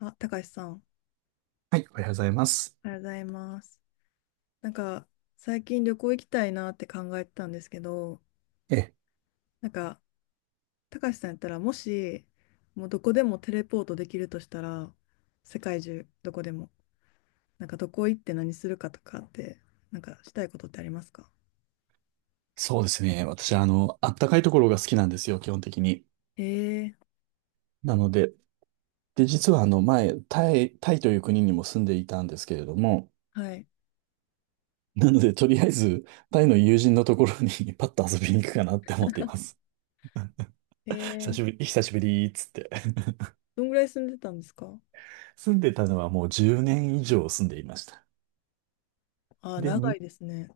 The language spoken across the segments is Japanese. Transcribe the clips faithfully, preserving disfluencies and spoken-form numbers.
あ、たかしさん、はい、おはようございます。おはようございます。なんか、最近旅行行きたいなって考えてたんですけど、え、なんか、たかしさんやったら、もし、もうどこでもテレポートできるとしたら、世界中、どこでも、なんか、どこ行って何するかとかって、なんか、したいことってありますか？そうですね。私、あの、あったかいところが好きなんですよ、基本的に。ええ、なので、で、実は、あの、前、タイ、タイという国にも住んでいたんですけれども、はい。なので、とりあえず、タイの友人のところに パッと遊びに行くかなって思っています。久えしぶえ、り、久しぶりーっつって。どんぐらい住んでたんですか？ 住んでたのはもうじゅうねん以上住んでいました。あー、で、長いに、ですね。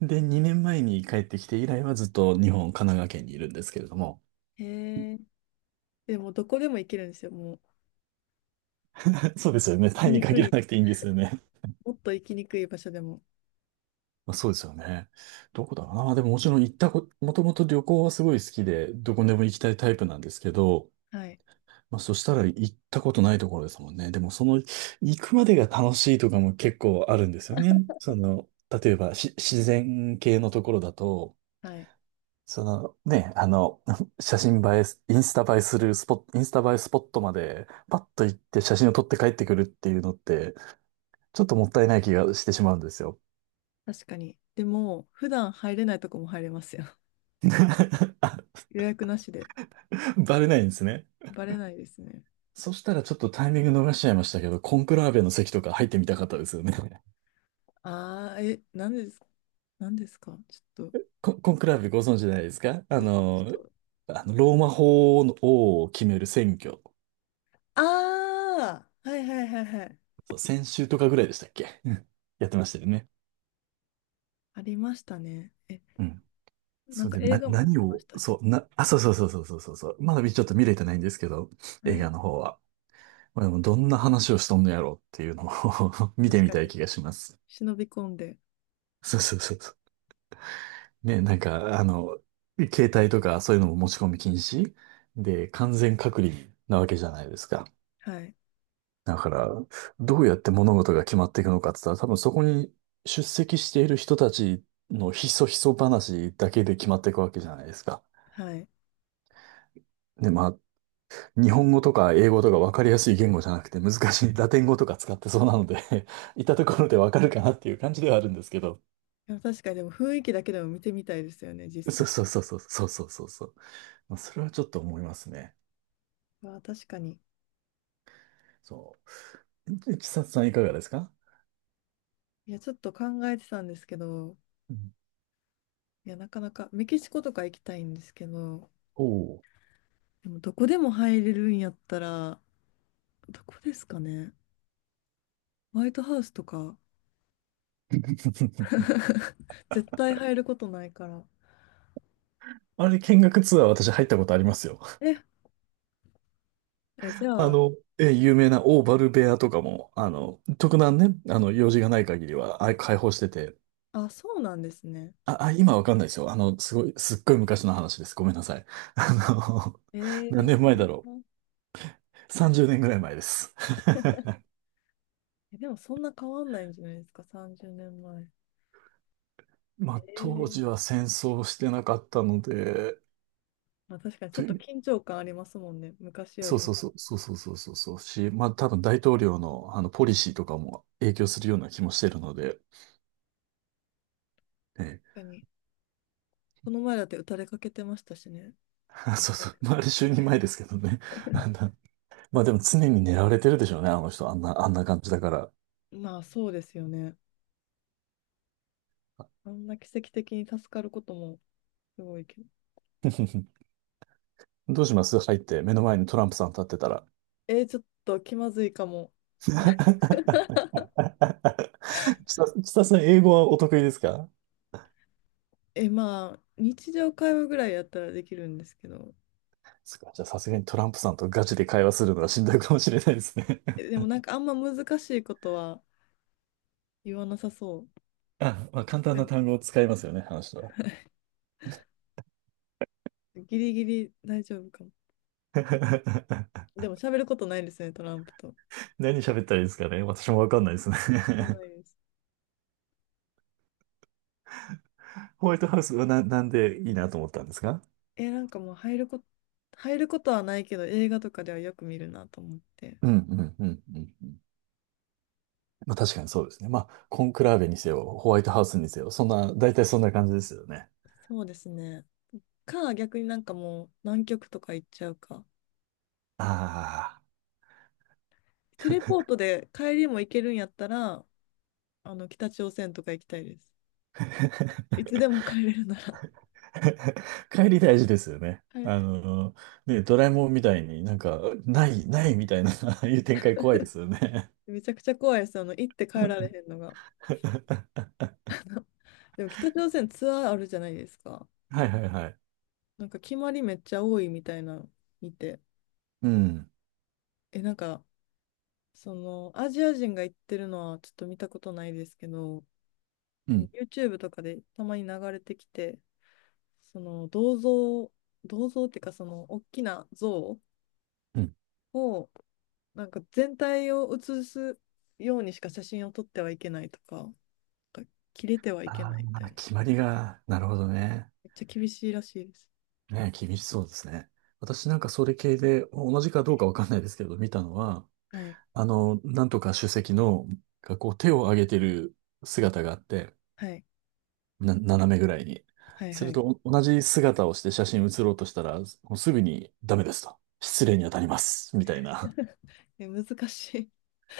で、にねんまえに帰ってきて以来はずっと日本、神奈川県にいるんですけれども。ええ、でも、どこでも行けるんですよ、もう。そうですよね。行タきイににく限らい、なくていいんですよね。もっと行きにくい場所でも。まあ、そうですよね。どこだろうな。でももちろん行ったこ、もともと旅行はすごい好きで、どこでも行きたいタイプなんですけど、はい。まあ、そしたら行ったことないところですもんね。でもその行くまでが楽しいとかも結構あるんですよね。その、例えばし自然系のところだと、はい、そのね、あの、写真映えす、インスタ映えするスポット、インスタ映えスポットまでパッと行って写真を撮って帰ってくるっていうのって、ちょっともったいない気がしてしまうんですよ。確かに。でも、普段入れないとこも入れますよ。予約なしで。バレないんですね。バレないですね。そしたらちょっとタイミング逃しちゃいましたけど、コンクラーベの席とか入ってみたかったですよね。ああ、え、何ですか？何ですかちょっと、コ、コンクラーベご存知ないですかあおちょっの、と。あの、ローマ法王を決める選挙。ああ、はいはいはいはい。そう、先週とかぐらいでしたっけ？うん。 やってましたよね。ありましたね。え、うん。なんそかれで、映な、画もやっ何てまを、したし。そう、な、あ、そうそうそうそうそうそうそう。まだちょっと見れてないんですけど、映は画い。の方は。まあ、でも、どんな話をしとんのやろうっていうのを 見て確みかたいに。気がします。忍び込んで。そうそうそうそう。ね、なんか、あの、携帯とかそういうのも持ち込み禁止で、完全隔離なわけじゃないですか。はい。だから、どうやって物事が決まっていくのかって言ったら、多分そこに出席している人たちのひそひそ話だけで決まっていくわけじゃないですか。はい。いで、まあ、日本語とか英語とか分かりやすい言語じゃなくて難しいラテン語とか使ってそうなので いたところで分かるかなっていう感じではあるんですけど。や、確かに、でも雰囲気だけでも見てみたいですよね、実そう際そうの。そうそうそうそうそうそう。まあそれはちょっと思いますね。ああ、確かに。そう。で千さんいかがですか？いや、ちょっと考えてたんですけど、うん。いや、なかなか、メキシコとか行きたいんですけど、おおでもどこでも入れるんやったら、どこですかね。ホワイトハウスとか、ー。絶対入ることないから。あれ、見学ツアー私入ったことありますよ。え、え、じあゃあ、の、え、有名なオーバルベアとかも、あの、特段ね、あの、用事がない限りは、あ、開放してて、あ、そうなんですね。あ、あ、今わかんないですよ。あの、すごい、すっごい昔の話です。ごめんなさい。あの、え 何ー、い年い前だろな。う。さんじゅうねんぐらい前です。え、でもそんな変わんないんじゃないですか、さんじゅうねんまえ。まえあ、当時ー、は戦争してなかったので、まあ、確かにちょっとと緊張感ありますもんね、昔よそうりそう今。そ確う、そうそうそうそうそうし、まあ多分大統領のあのポリシーとかも影響するような気もしてるので、ええ、かに。この前だって打たれかけてましたしね。そうそう、まああれ結構就任前。 前ですけどね。あんな、まあでも常に狙われてるでしょうね、あの人、あんな、あんな感じだから。まあそうですよね。あんな奇跡的に助かることもすごいけど。どうします入って目の前にトランプさん立ってたら。えー、ちょっと気まずいかも。ちさ、ちささん英語はお得意ですか？え、まあ、日常会話ぐらいやったらできるんですけど、そっか、じゃあさすがにトランプさんとガチで会話するのはしんどいかもしれないですね。え、でもなんかあんま難しいことは言わなさそ あ、まあ簡単う。うなん、単語を使いますよね、あの人は。ギリギリ大丈夫かも。でも喋ることないですね、トランプと。何喋ったらいいですかね。私もわかんないですあね。ないです。ホワイトハウスはな、なんでいいなと思ったんですか？え、なんかもう入ること、入ること、はないけど、映画とかではよく見るなと思って。うんうんうんうんうん。まあ確かにそうですね。まあ、コンクラーベにせよ、ホワイトハウスにせよ、そんな、大体そんな感じですよね。そうですね。か、逆になんかもう南極とか行っちゃうか。あテレポートで帰りも行けるんやったら、あの、北朝鮮とか行きたいです。いつでも帰れるなら。あ。帰り大事ですよね。はい、あの、ね、ドラえもんみたいになんか、ない、ないみたいな、ああいう展開怖いですよね。めちゃくちゃ怖いです。あの、行って帰られへんのが。でも北朝鮮ツアーあるじゃないですか。はいはいはい。なんか決まりめっちゃ多いみたいなの見て。うん。え、なんか、その、アジア人が行ってるのはちょっと見たことないですけど、うん。YouTube とかでたまに流れてきて、その、銅像、銅像っていうか、その、大きな像うん。を、なんか全体を写すようにしか写真を撮ってはいけないとか、なんか切れてはいけあないみたあ、いな。決まりが、なるほどね。めっちゃ厳しいらしいです。ね、厳しそうですね。私なんかそれ系で、同じかどうかわかんないですけど、見たのは、はい。あの、なんとか主席の、がこう手を上げてる姿があって、はい。な、斜めぐらいに。はいすはるい。と、お同じ姿をして写真写ろうとしたら、もうすぐにダメですと。失礼に当たります。みたいな。え、難しい。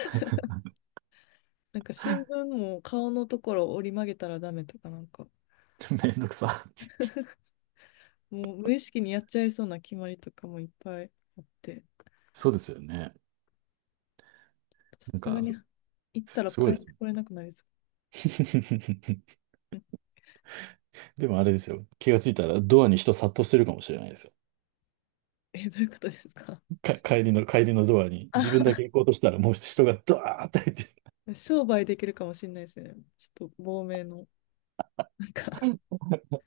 なんか新聞も顔のところを折り曲げたらダメとかなんか、めんどくさ。もう無意識にやっちゃいそうな決まりとかもいっぱいあって、そうですよね。さなんすがか、に行ったらすご帰いっでてすね。これなくなりそ う。うん、でもあれですよ。気がついたらドアに人殺到してるかもしれないですよ。え、どういうことですか？か、帰りの、帰りのドアに自分だあ、け行こうとしたらもう人がドワーって入って、商売できるかもしれないですね。ちょっと亡命の。なんか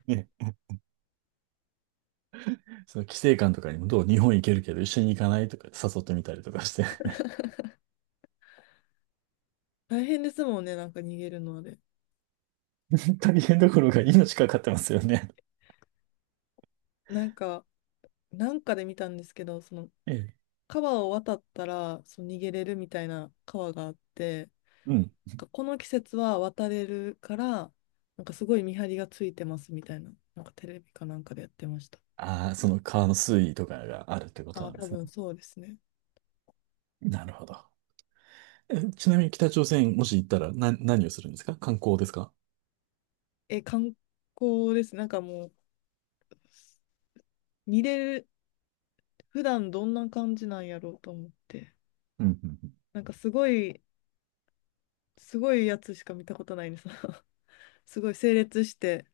ね、その規制官とかにもどう日本行けるけど一緒に行かないとか誘ってみたりとかして 大変ですもんね、なんか逃げるので。大変どころが命かかってますよね。なんか、なんかで見たんですけど、そのええ川を渡ったらそう逃げれるみたいな川があって、うん。なんかこの季節は渡れるから、なんかすごい見張りがついてますみたいな、なんかテレビかなんかでやってました。ああ、その川の水位とかがあるってこあとあ、なんで多すね。分そうですね。なるほど。えちなみに北朝鮮もし行ったらな、何をするんですか観光ですか？え、観光です。なんかもう、見れる、普段どんな感じなんやろうと思って。うんうんうん。なんかすごい、すごいやつしか見たことないです。すごい整列して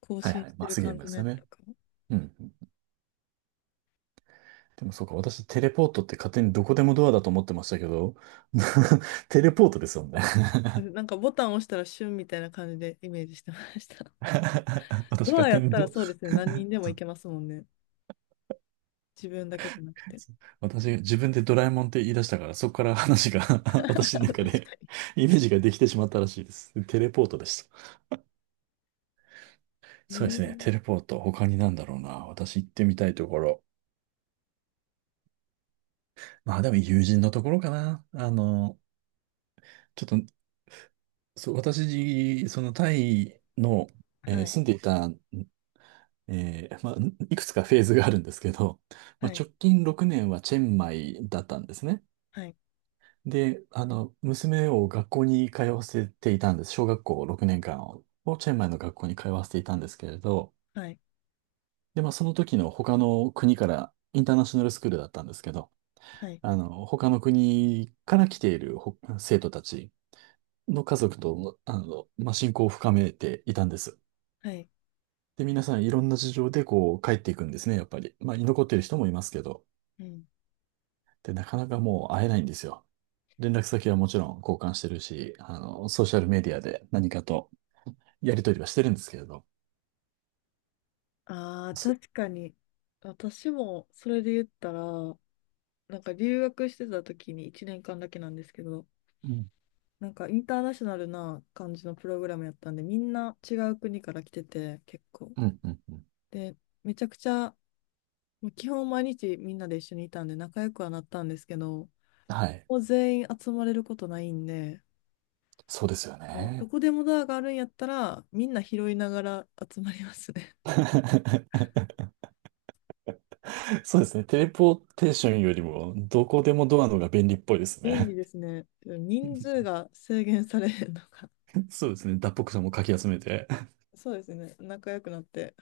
更はい新はい。してマるスゲー感ムでじのすやよつね。とか。うんうん。でもそうか、私テレポートって勝手にどこでもドアだと思ってましたけど、テレポートですよね。なんかボタン押したらシュンみたいな感じでイメージしてました。私ドがアやっ天たらど、そうですね。何人でも行けますもんね。自分だけじゃなくて。私が自分でドラえもんって言い出したから、そこから話が 私あ の 確か中で イメージができてしまったらしいです。テレポートでした。に。そうでえすね、テレー、ポート。他になんだろうな。私行ってみたいところ。まあでも友人のところかな。あの、ちょっと、そう、私、そのタイの、えはーい、住んでいた、えーまあ、いくつかフェーズがあるんですけど、まはあ、い、直近ろくねんはチェンマイだったんですね。はい、で、あの、娘を学校に通わせていたんです。小学校ろくねんかんを、チェンマイの学校に通わせていたんですけれど、はい、で、まあ、その時の他の国から、インターナショナルスクールだったんですけど、はい、あの、他の国から来ているほ生徒たちの家族と、あの、まあ、親交を深めていたんです。はい。で、皆さんいろんな事情でこう帰っていくんですね、やっぱり。まあ、居残ってる人もいますけど、うん。で、なかなかもう会えないんですよ。連絡先はもちろん交換してるし、あの、ソーシャルメディアで何かとやりとりはしてるんですけれど。ああ、そ確かに。私もそれで言ったら、なんか留学してた時にいちねんかんだけなんですけど、うん、なんかインターナショナルな感じのプログラムやったんで、みんな違う国から来てて、結構。うん、うん、うん。で、めちゃくちゃ、もう基本毎日みんなで一緒にいたんで仲良くはなったんですけど、はい。もう全員集まれることないんで、そうですよもうどね。こでもドアがあるんやったら、みんな拾いながら集まりますね。そうですね。テレポーテーションよりも、どこでもドアのが便利っぽいで す便利ね。ですね。人数 が制限されへんのか。そうですね。脱北者もかき集めて。そうですね。仲良くなって